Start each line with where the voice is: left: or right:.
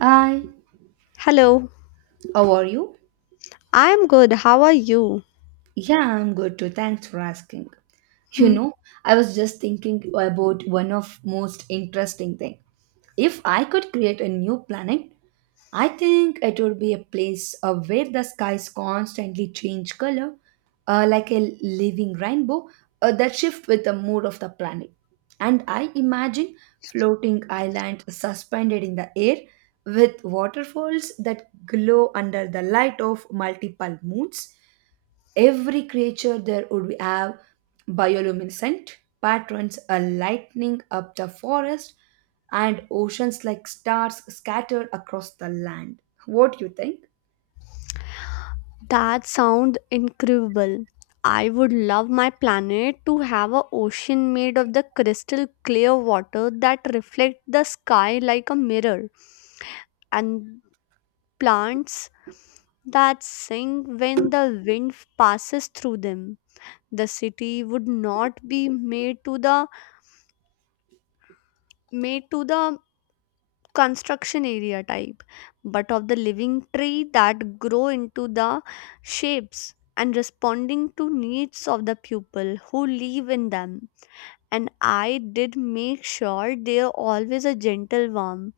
right: Hi,
left: Hello,
right: how are you?
left: I'm good. How are you?
right: Yeah, I'm good too. Thanks for asking. You
left: Hmm,
right: know, I was just thinking about one of most interesting thing. If I could create a new planet, I think it would be a place where the skies constantly change color, like a living rainbow that shift with the mood of the planet. And I imagine floating island suspended in the air with waterfalls that glow under the light of multiple moons. Every creature there would have bioluminescent patterns are lighting up the forest and oceans like stars scattered across the land. What do you think?
left: that sounds incredible. I would love my planet to have an ocean made of the crystal clear water that reflects the sky like a mirror and plants that sing when the wind passes through them. The city would not be made to the construction area type, but of the living tree that grow into the shapes and responding to needs of the people who live in them. And I did make sure they are always a gentle warm,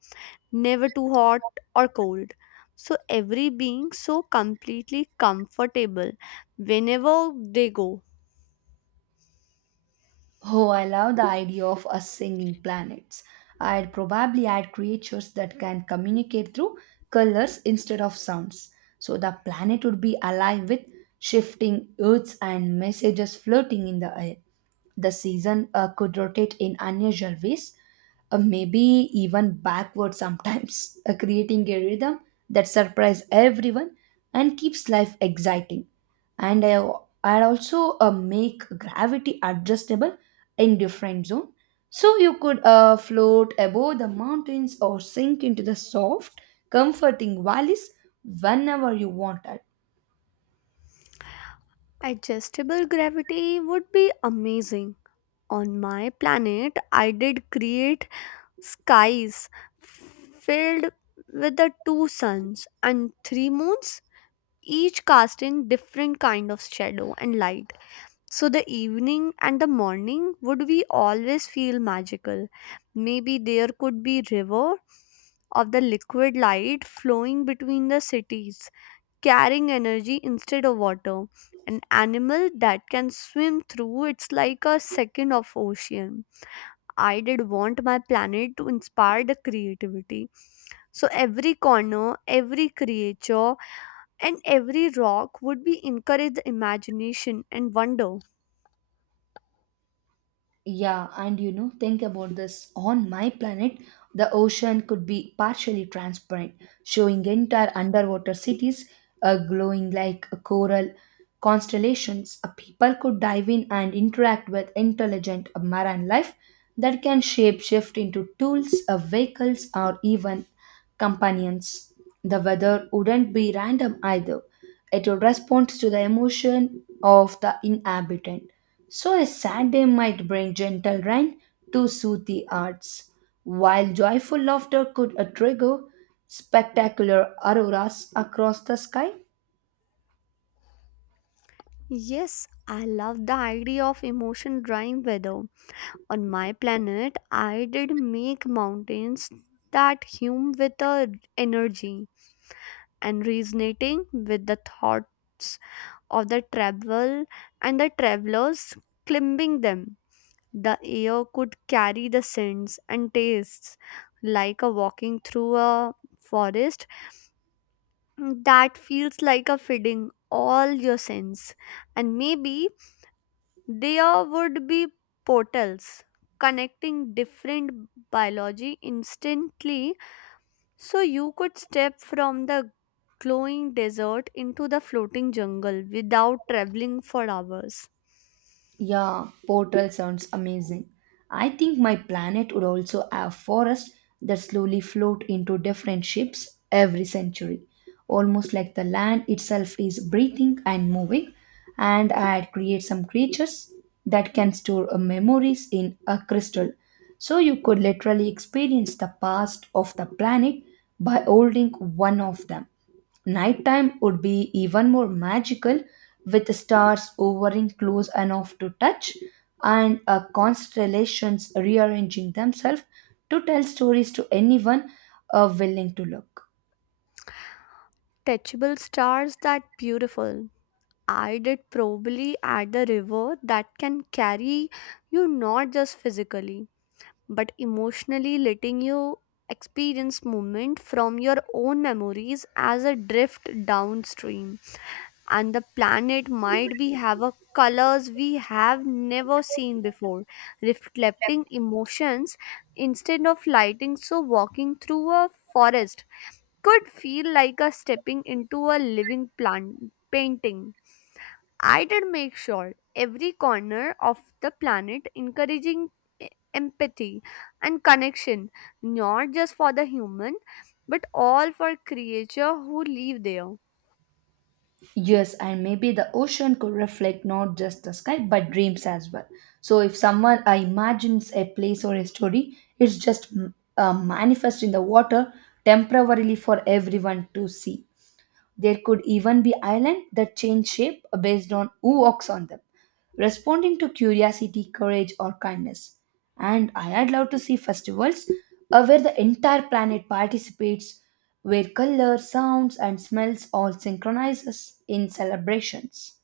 left: never too hot or cold. So every being so completely comfortable whenever they go.
right: Oh, I love the idea of us singing planets. I'd probably add creatures that can communicate through colors instead of sounds. So the planet would be alive with shifting earths and messages floating in the air. The season could rotate in unusual ways, maybe even backward sometimes, creating a rhythm that surprises everyone and keeps life exciting. And I, I also make gravity adjustable in different zone, so you could float above the mountains or sink into the soft, comforting valleys whenever you wanted.
left: Adjustable gravity would be amazing. On my planet, I did create skies filled with the two suns and three moons, each casting different kind of shadow and light, so the evening and the morning would we always feel magical. Maybe there could be river of the liquid light flowing between the cities, carrying energy instead of water, an animal that can swim through it's like a second of ocean. I did want my planet to inspire the creativity. So every corner, every creature, and every rock would be encourage the imagination and wonder.
right: Yeah, and you know, think about this. On my planet, the ocean could be partially transparent, showing entire underwater cities glowing like a coral constellations. People could dive in and interact with intelligent marine life that can shape shift into tools, vehicles, or even companions. The weather wouldn't be random either. It would respond to the emotion of the inhabitant. So a sad day might bring gentle rain to soothe the arts, while joyful laughter could trigger spectacular auroras across the sky.
left: Yes, I love the idea of emotion drawing weather. On my planet, I did make mountains that hum with the energy and resonating with the thoughts of the travelers climbing them. The air could carry the scents and tastes like a walking through a forest that feels like a feeding all your sense. And maybe there would be portals connecting different biology instantly, so you could step from the glowing desert into the floating jungle without traveling for hours.
right: Yeah, portal sounds amazing. I think my planet would also have forests that slowly float into different shapes every century, almost like the land itself is breathing and moving. And I'd create some creatures that can store memories in a crystal, so you could literally experience the past of the planet by holding one of them. Nighttime would be even more magical with stars hovering close enough to touch and constellations rearranging themselves to tell stories to anyone willing to look.
left: Touchable stars, that beautiful. I did probably at the river that can carry you not just physically but emotionally, letting you experience movement from your own memories as a drift downstream. And the planet might be have a colors we have never seen before, reflecting emotions instead of lighting. So walking through a forest could feel like a stepping into a living plant painting. I did make sure every corner of the planet encouraging e- empathy and connection, not just for the human, but all for creature who live there.
right: Yes, and maybe the ocean could reflect not just the sky but dreams as well. So if someone imagines a place or a story, it's just manifest in the water temporarily for everyone to see. There could even be islands that change shape based on who walks on them, responding to curiosity, courage, or kindness. And I'd love to see festivals where the entire planet participates, where colors, sounds, and smells all synchronizes in celebrations.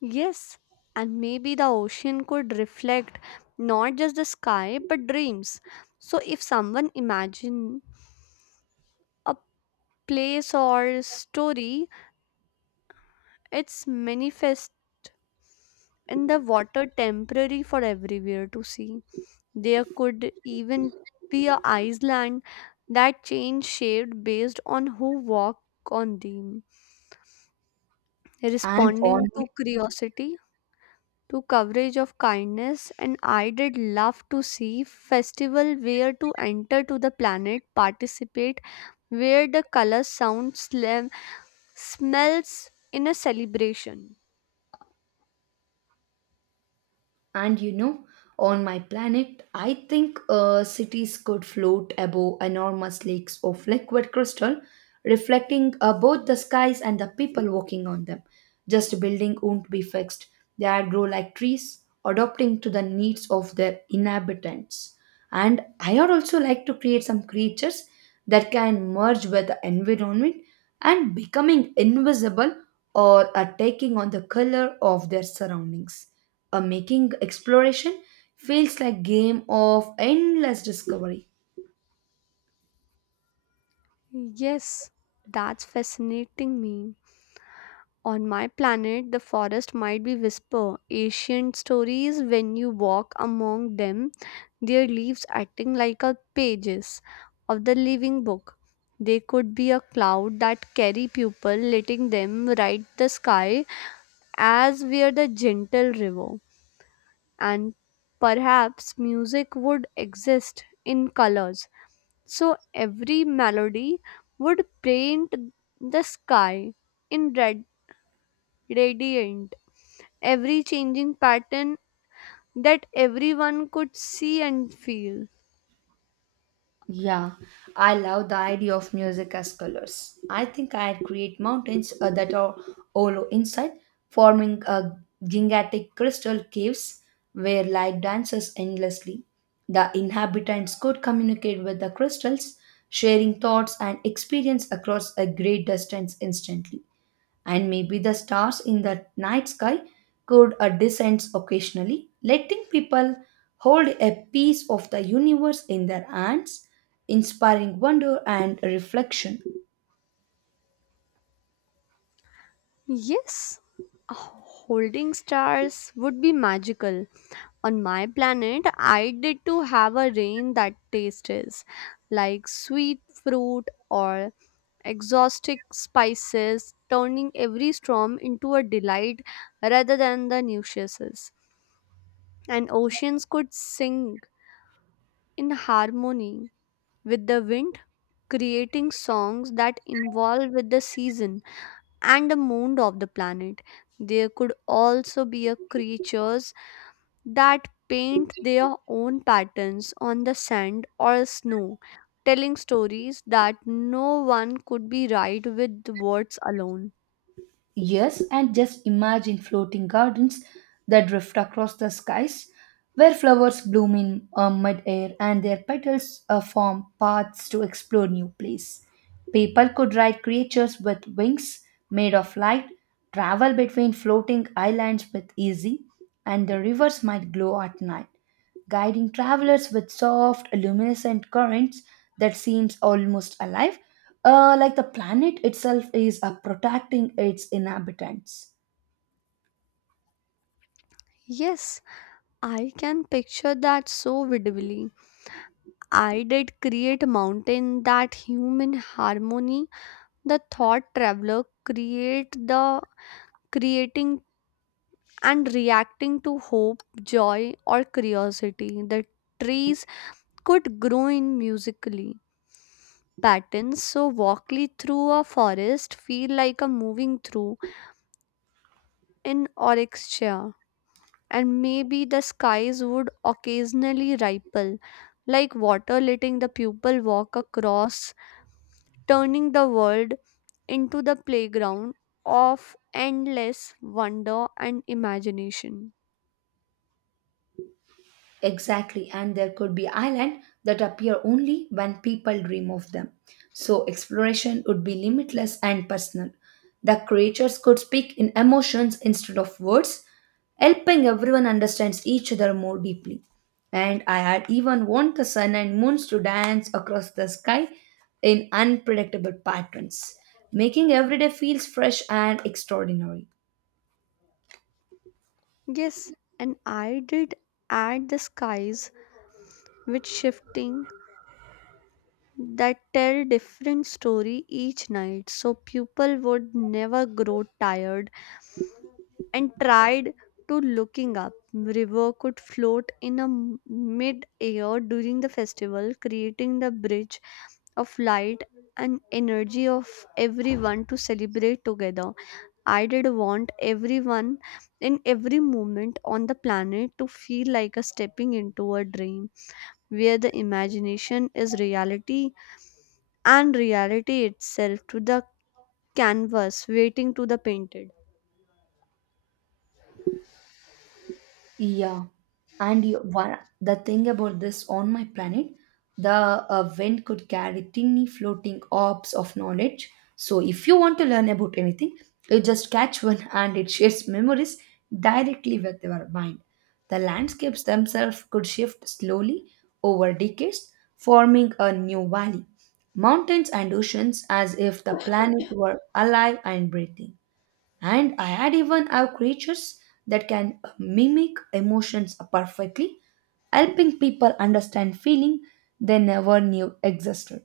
left: Yes, and maybe the ocean could reflect not just the sky but dreams. So if someone imagine a place or story, it's manifest in the water temporary for everywhere to see. There could even be a island that change shape based on who walk on them,
right: And on
left: responding to curiosity, to coverage of kindness, and I did love to see festival where to enter to the planet, participate, where the color, sound, slam, smells in a celebration.
right: And you know, on my planet, I think cities could float above enormous lakes of liquid crystal, reflecting both the skies and the people walking on them. Just building won't be fixed. They grow like trees, adapting to the needs of their inhabitants. And I would also like to create some creatures that can merge with the environment and becoming invisible or are taking on the color of their surroundings, making exploration feels like game of endless discovery.
left: Yes, that's fascinating me. On my planet, the forest might be whisper ancient stories when you walk among them, their leaves acting like a pages of the living book. They could be a cloud that carry people, letting them ride the sky as were the gentle river. And perhaps music would exist in colors, so every melody would paint the sky in red radiant every changing pattern that everyone could see and feel.
right: Yeah, I love the idea of music as colors. I think I'd create mountains that are hollow inside, forming gigantic crystal caves where light dances endlessly. The inhabitants could communicate with the crystals, sharing thoughts and experience across a great distance instantly. And maybe the stars in the night sky could descend occasionally, letting people hold a piece of the universe in their hands, inspiring wonder and reflection.
left: Yes, holding stars would be magical. On my planet, I did to have a rain that tastes like sweet fruit or exotic spices, turning every storm into a delight rather than the nuisances. And oceans could sing in harmony with the wind, creating songs that involve with the season and the mood of the planet. There could also be a creatures that paint their own patterns on the sand or snow, telling stories that no one could be right with words alone.
right: Yes, and just imagine floating gardens that drift across the skies, where flowers bloom in mid-air and their petals form paths to explore new place. People could ride creatures with wings made of light, travel between floating islands with easy, and the rivers might glow at night guiding travelers with soft, luminescent currents that seems almost alive, like the planet itself is protecting its inhabitants.
left: Yes, I can picture that so vividly. I did create a mountain that human harmony, the thought traveler create the creating and reacting to hope, joy, or curiosity. The trees could grow in musically patterns, so walking through a forest feel like a moving through an orchestra, and maybe the skies would occasionally ripple, like water letting the pupil walk across, turning the world into the playground of endless wonder and imagination.
right: Exactly, and there could be islands that appear only when people dream of them. So exploration would be limitless and personal. The creatures could speak in emotions instead of words, helping everyone understands each other more deeply. And I had even want the sun and moons to dance across the sky in unpredictable patterns, making every day feels fresh and extraordinary.
left: Yes, and I did add the skies with shifting that tell different story each night so people would never grow tired and tried to looking up. River could float in a mid air during the festival, creating the bridge of light and energy of everyone to celebrate together. I did want everyone in every moment on the planet to feel like a stepping into a dream where the imagination is reality and reality itself to the canvas waiting to the painted.
right: Yeah, and you, one, the thing about this on my planet, the wind could carry tiny floating orbs of knowledge. So if you want to learn about anything, you just catch one and it shares memories directly with your mind. The landscapes themselves could shift slowly over decades, forming a new valley, mountains and oceans as if the planet were alive and breathing. And I had even have creatures that can mimic emotions perfectly, helping people understand feeling they never knew existed.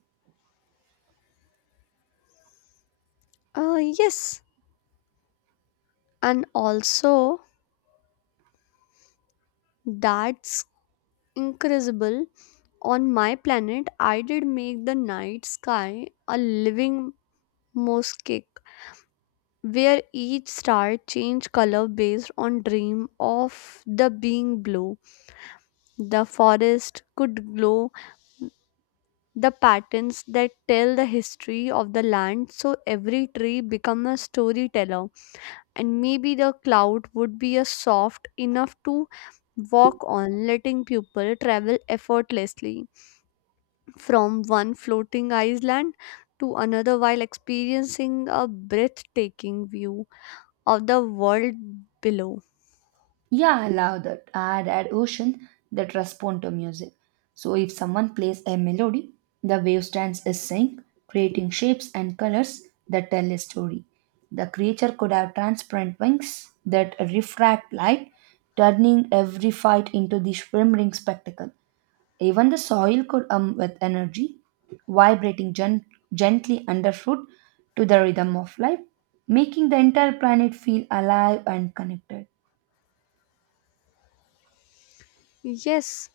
left: Yes, and also that's incredible. On my planet, I did make the night sky a living mosaic where each star changed color based on dream of the being blue. The forest could glow the patterns that tell the history of the land, so every tree become a storyteller. And maybe the cloud would be a soft enough to walk on, letting people travel effortlessly from one floating island to another while experiencing a breathtaking view of the world below.
right: Yeah, I love that. I had had ocean that respond to music, so if someone plays a melody the wave stands is sync, creating shapes and colors that tell a story. The creature could have transparent wings that refract light, turning every fight into the shimmering spectacle. Even the soil could hum with energy, vibrating gently underfoot to the rhythm of life, making the entire planet feel alive and connected.
left: Yes,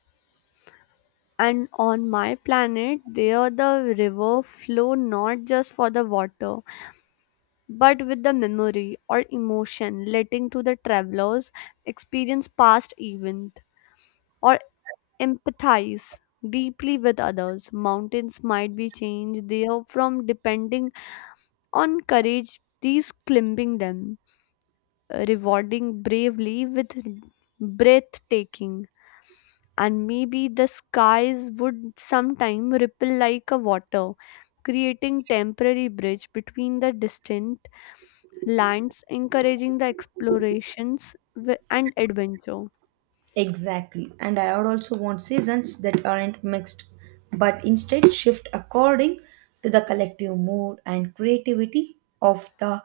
left: and on my planet, there the river flow not just for the water, but with the memory or emotion, letting to the travelers experience past event or empathize deeply with others. Mountains might be changed there from depending on courage, these climbing them, rewarding bravely with breathtaking. And maybe the skies would sometime ripple like a water, creating temporary bridge between the distant lands, encouraging the explorations and adventure.
right: Exactly. And I would also want seasons that aren't mixed, but instead shift according to the collective mood and creativity of the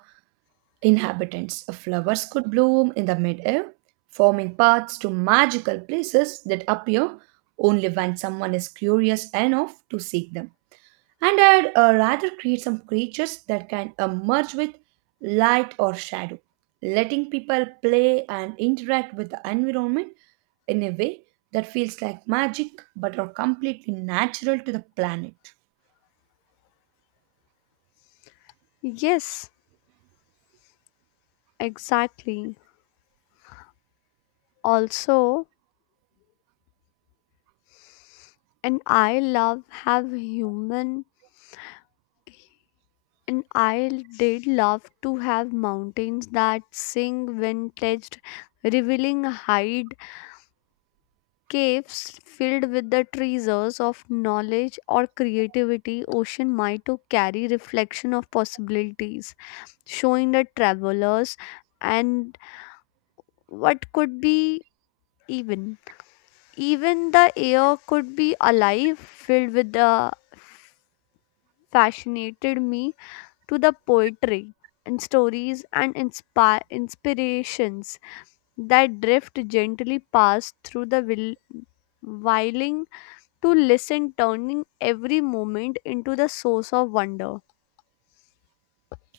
right: inhabitants. Flowers could bloom in the midair, forming paths to magical places that appear only when someone is curious enough to seek them. And I'd rather create some creatures that can merge with light or shadow, letting people play and interact with the environment in a way that feels like magic but are completely natural to the planet.
left: Yes, exactly. Also, and I love have human and I did love to have mountains that sing when touched, revealing height caves filled with the treasures of knowledge or creativity. Ocean might to carry reflection of possibilities, showing the travelers and what could be, even even the air could be alive filled with the fascinated me to the poetry and stories and inspire inspirations that drift gently past through the whirling to listen, turning every moment into the source of wonder.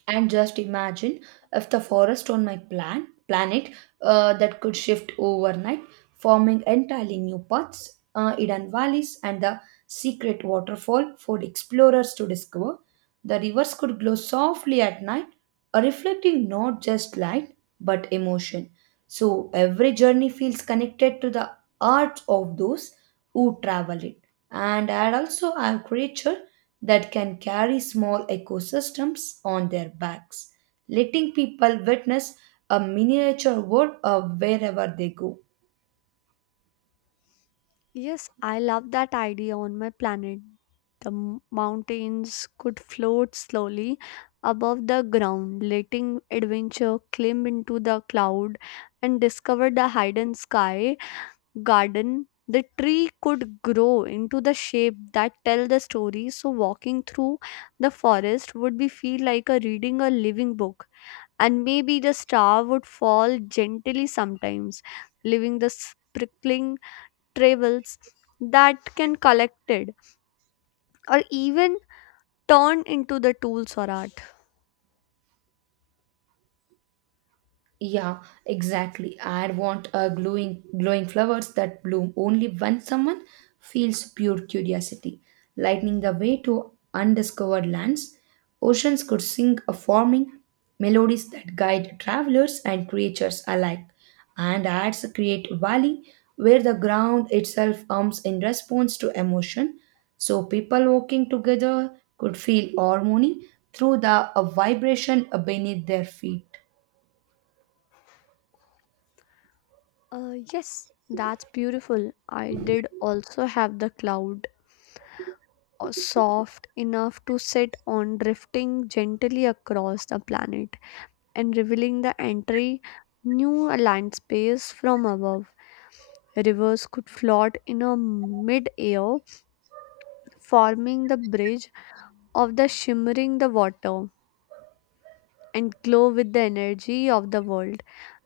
right: And just imagine if the forest on my planet that could shift overnight, forming entirely new paths, hidden valleys, and the secret waterfall for explorers to discover. The rivers could glow softly at night, reflecting not just light but emotion. So every journey feels connected to the art of those who travel it. And I'd also I have creatures that can carry small ecosystems on their backs, letting people witness a miniature world wherever they go.
left: Yes, I love that idea on my planet. The mountains could float slowly above the ground, letting adventure climb into the cloud and discover the hidden sky garden. The tree could grow into the shape that tell the story, so walking through the forest would be feel like a reading a living book. And maybe the star would fall gently sometimes, leaving the sprinkling travels that can collected or even turn into the tools or art.
right: Yeah, exactly. I want a glowing flowers that bloom only when someone feels pure curiosity, lightening the way to undiscovered lands. Oceans could sing a forming melodies that guide travelers and creatures alike, and adds a create valley where the ground itself hums in response to emotion. So people walking together could feel harmony through the a vibration beneath their feet.
left: Yes, that's beautiful. I did also have the cloud, soft enough to sit on, drifting gently across the planet and revealing the entry new land space from above. Rivers could float in a mid-air, forming the bridge of the shimmering the water and glow with the energy of the world.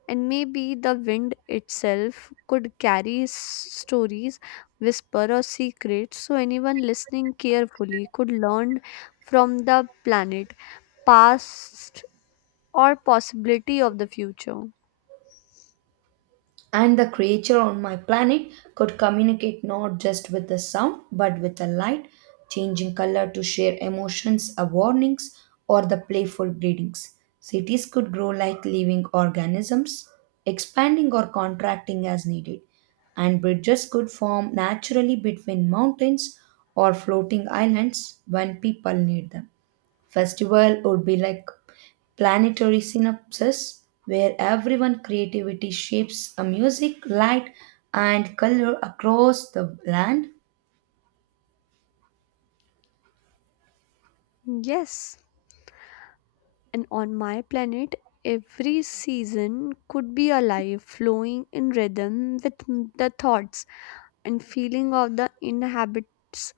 left: And maybe the wind itself could carry stories whisper or secrets, so anyone listening carefully could learn from the planet past or possibility of the future.
right: And the creature on my planet could communicate not just with the sound but with a light, changing color to share emotions, or warnings, or the playful greetings. Cities could grow like living organisms, expanding or contracting as needed, and bridges could form naturally between mountains or floating islands when people need them. Festival would be like planetary synapses where everyone creativity shapes a music, light and color across the land.
left: Yes, and on my planet every season could be alive, flowing in rhythm with the thoughts and feeling of the inhabits.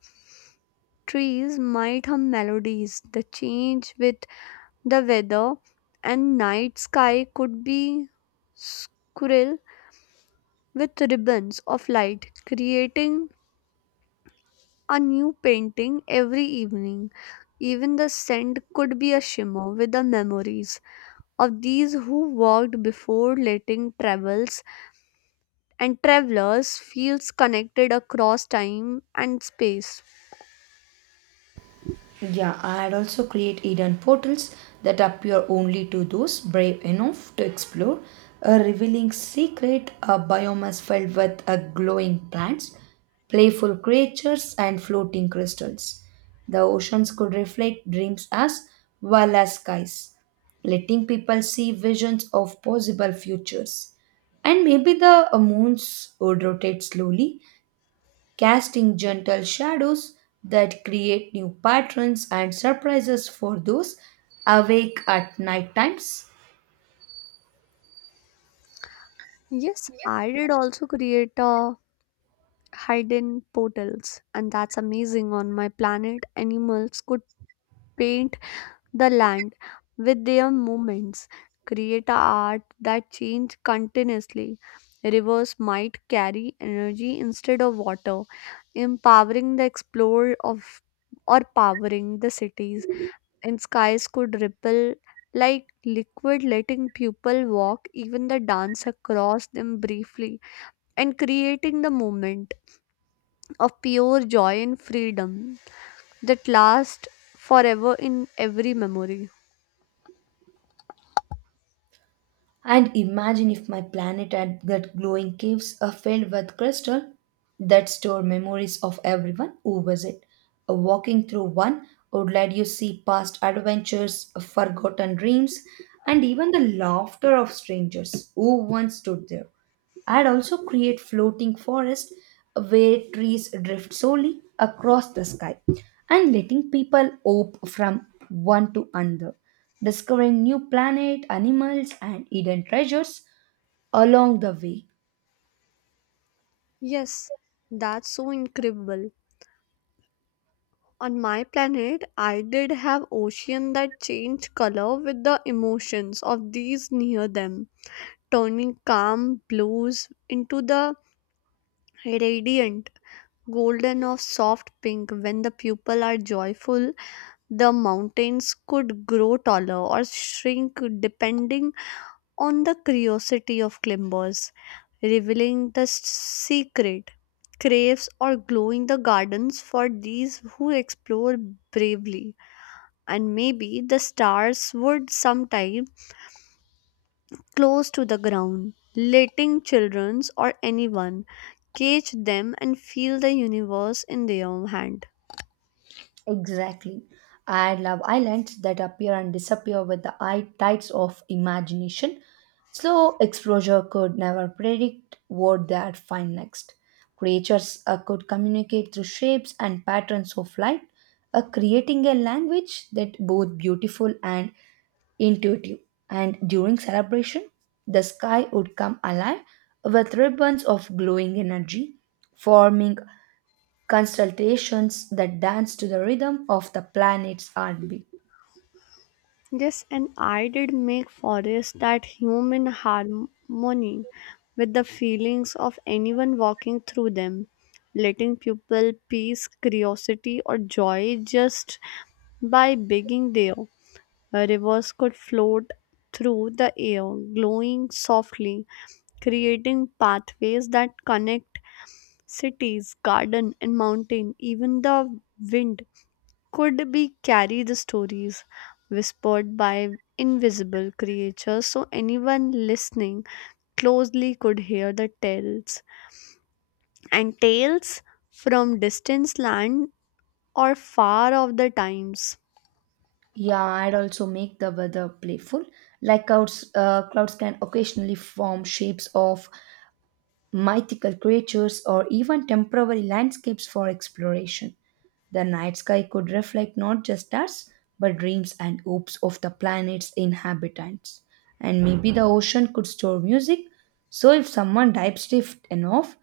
left: Trees might hum melodies the change with the weather, and night sky could be squirrel with ribbons of light, creating a new painting every evening. Even the scent could be a shimmer with the memories of these who walked before, letting travels and travelers feels connected across time and space.
right: Yeah, I'd also create hidden portals that appear only to those brave enough to explore, a revealing secret, a biomass filled with a glowing plants, playful creatures, and floating crystals. The oceans could reflect dreams as well as skies, letting people see visions of possible futures. And maybe the moons would rotate slowly, casting gentle shadows that create new patterns and surprises for those awake at night times.
left: Yes, I did also create hidden portals, and that's amazing. On my planet, animals could paint the land with their movements, create a art that change continuously. Rivers might carry energy instead of water, empowering the explorer of or powering the cities. And skies could ripple like liquid, letting people walk. Even the dance across them briefly and creating the moment of pure joy and freedom that lasts forever in every memory.
right: And imagine if my planet had that glowing caves are filled with crystal that store memories of everyone who visit. Walking through one would let you see past adventures, forgotten dreams, and even the laughter of strangers who once stood there. I'd also create floating forests where trees drift slowly across the sky and letting people hop from one to another, discovering new planet, animals and hidden treasures along the way.
left: Yes, that's so incredible. On my planet, I did have ocean that changed color with the emotions of these near them, turning calm blues into the radiant golden of soft pink when the people are joyful. The mountains could grow taller or shrink depending on the curiosity of climbers, revealing the secret caves or glowing the gardens for these who explore bravely. And maybe the stars would sometime close to the ground, letting children or anyone catch them and feel the universe in their own hand.
right: Exactly. I love islands that appear and disappear with the eye tides of imagination. Slow exposure could never predict what they'd find next. Creatures could communicate through shapes and patterns of light, creating a language that both beautiful and intuitive. And during celebration, the sky would come alive with ribbons of glowing energy, forming constellations that dance to the rhythm of the planet's heartbeat.
left: Yes, and I did make forest that human harmony with the feelings of anyone walking through them, letting people peace, curiosity, or joy just by being there. Rivers could float through the air, glowing softly, creating pathways that connect cities, garden, and mountain. Even the wind could be carry the stories whispered by invisible creatures, so anyone listening closely could hear the tales from distant land or far off the times.
right: Yeah, I'd also make the weather playful. Like clouds, clouds can occasionally form shapes of mythical creatures, or even temporary landscapes for exploration. The night sky could reflect not just stars, but dreams and hopes of the planet's inhabitants. And maybe the ocean could store music, so if someone dives deep enough,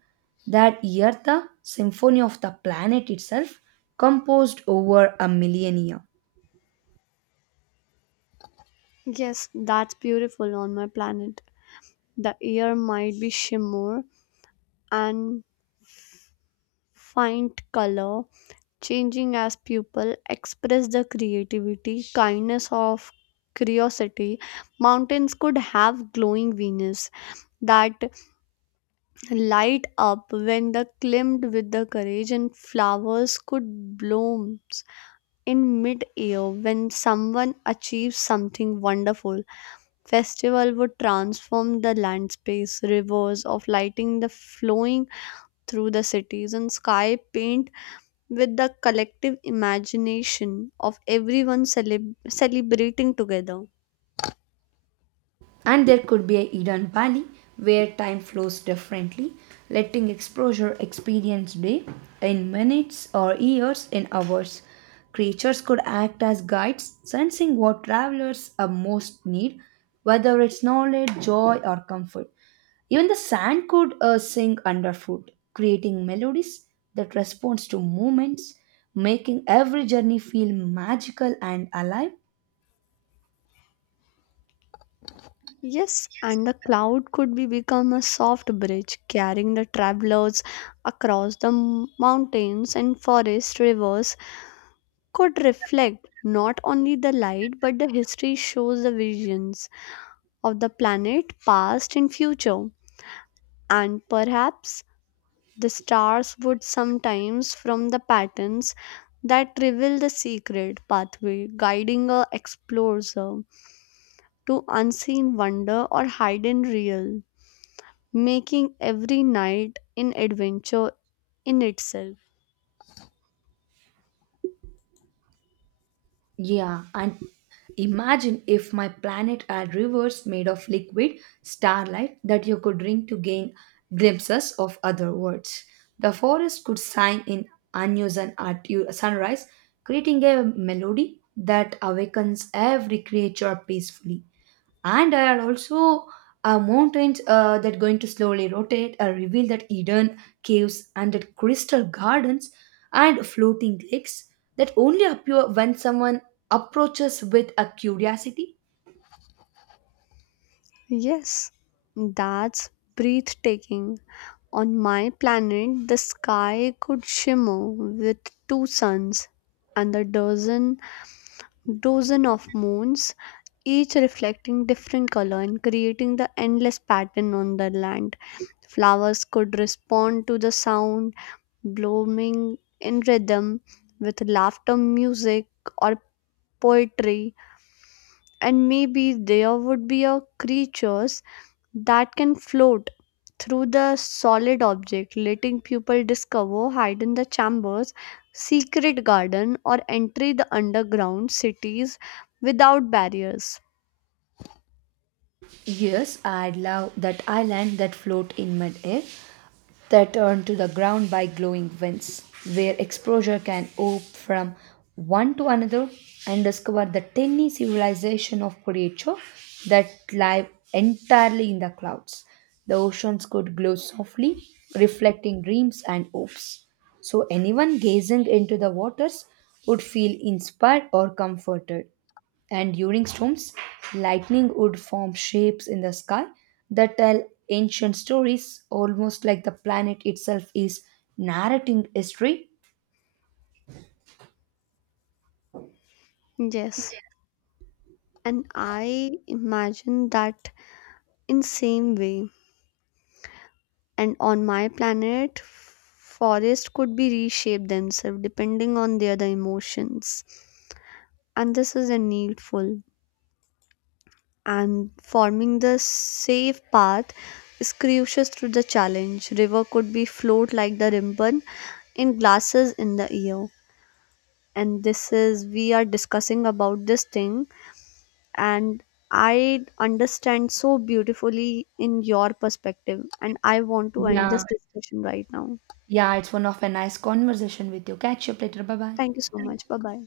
right: that year the symphony of the planet itself composed over a millennia.
left: Yes, that's beautiful. On my planet, the air might be shimmer and faint color changing as people express the creativity kindness of curiosity. Mountains could have glowing venus that light up when the climbed with the courage, and flowers could bloom in mid-air when someone achieves something wonderful. Festival would transform the land space, rivers of lighting the flowing through the cities and sky paint with the collective imagination of everyone celebrating together.
right: And there could be a Eden valley where time flows differently, letting exposure experience day in minutes or years in hours. Creatures could act as guides, sensing what travelers are most need, whether it's knowledge, joy, or comfort. Even the sand could sing underfoot, creating melodies that responds to movements, making every journey feel magical and alive.
left: Yes, and the cloud could be become a soft bridge carrying the travelers across the mountains and forest. Rivers could reflect not only the light but the history, shows the visions of the planet past and future. And perhaps the stars would sometimes from the patterns that reveal the secret pathway, guiding a explorer to unseen wonder or hidden real, making every night an adventure in itself.
right: Yeah, and imagine if my planet had rivers made of liquid starlight that you could drink to gain glimpses of other worlds. The forest could sing in unison at sunrise, creating a melody that awakens every creature peacefully. And there are also mountains that going to slowly rotate reveal that hidden caves and that crystal gardens and floating lakes that only appear when someone approaches with a curiosity.
left: Yes, that's breathtaking. On my planet, the sky could shimmer with two suns and a dozen of moons, each reflecting different color and creating the endless pattern on the land. Flowers could respond to the sound, blooming in rhythm with laughter music or poetry. And maybe there would be a creatures that can float through the solid object, letting people discover hidden the chambers, secret garden, or enter the underground cities without barriers.
right: Yes, I love that island that float in mid air that turn to the ground by glowing winds, where exposure can open from one to another and discover the tiny civilization of creature that live entirely in the clouds. The oceans could glow softly, reflecting dreams and hopes. So anyone gazing into the waters would feel inspired or comforted. And during storms, lightning would form shapes in the sky that tell ancient stories, almost like the planet itself is narrating history.
left: Yes, and I imagine that in same way. And on my planet, forests could be reshaped themselves depending on their the emotions, and this is a needful and forming the safe path is crucial through the challenge. River could be flowed like the ribbon in glasses in the ear. And this is we are discussing about this thing and I understand so beautifully in your perspective, and I want to end
right: Yeah.
left: this discussion right now.
right: Yeah, it's one of a nice conversation with you. Catch you up later. Bye bye.
left: Thank you so much. Bye bye.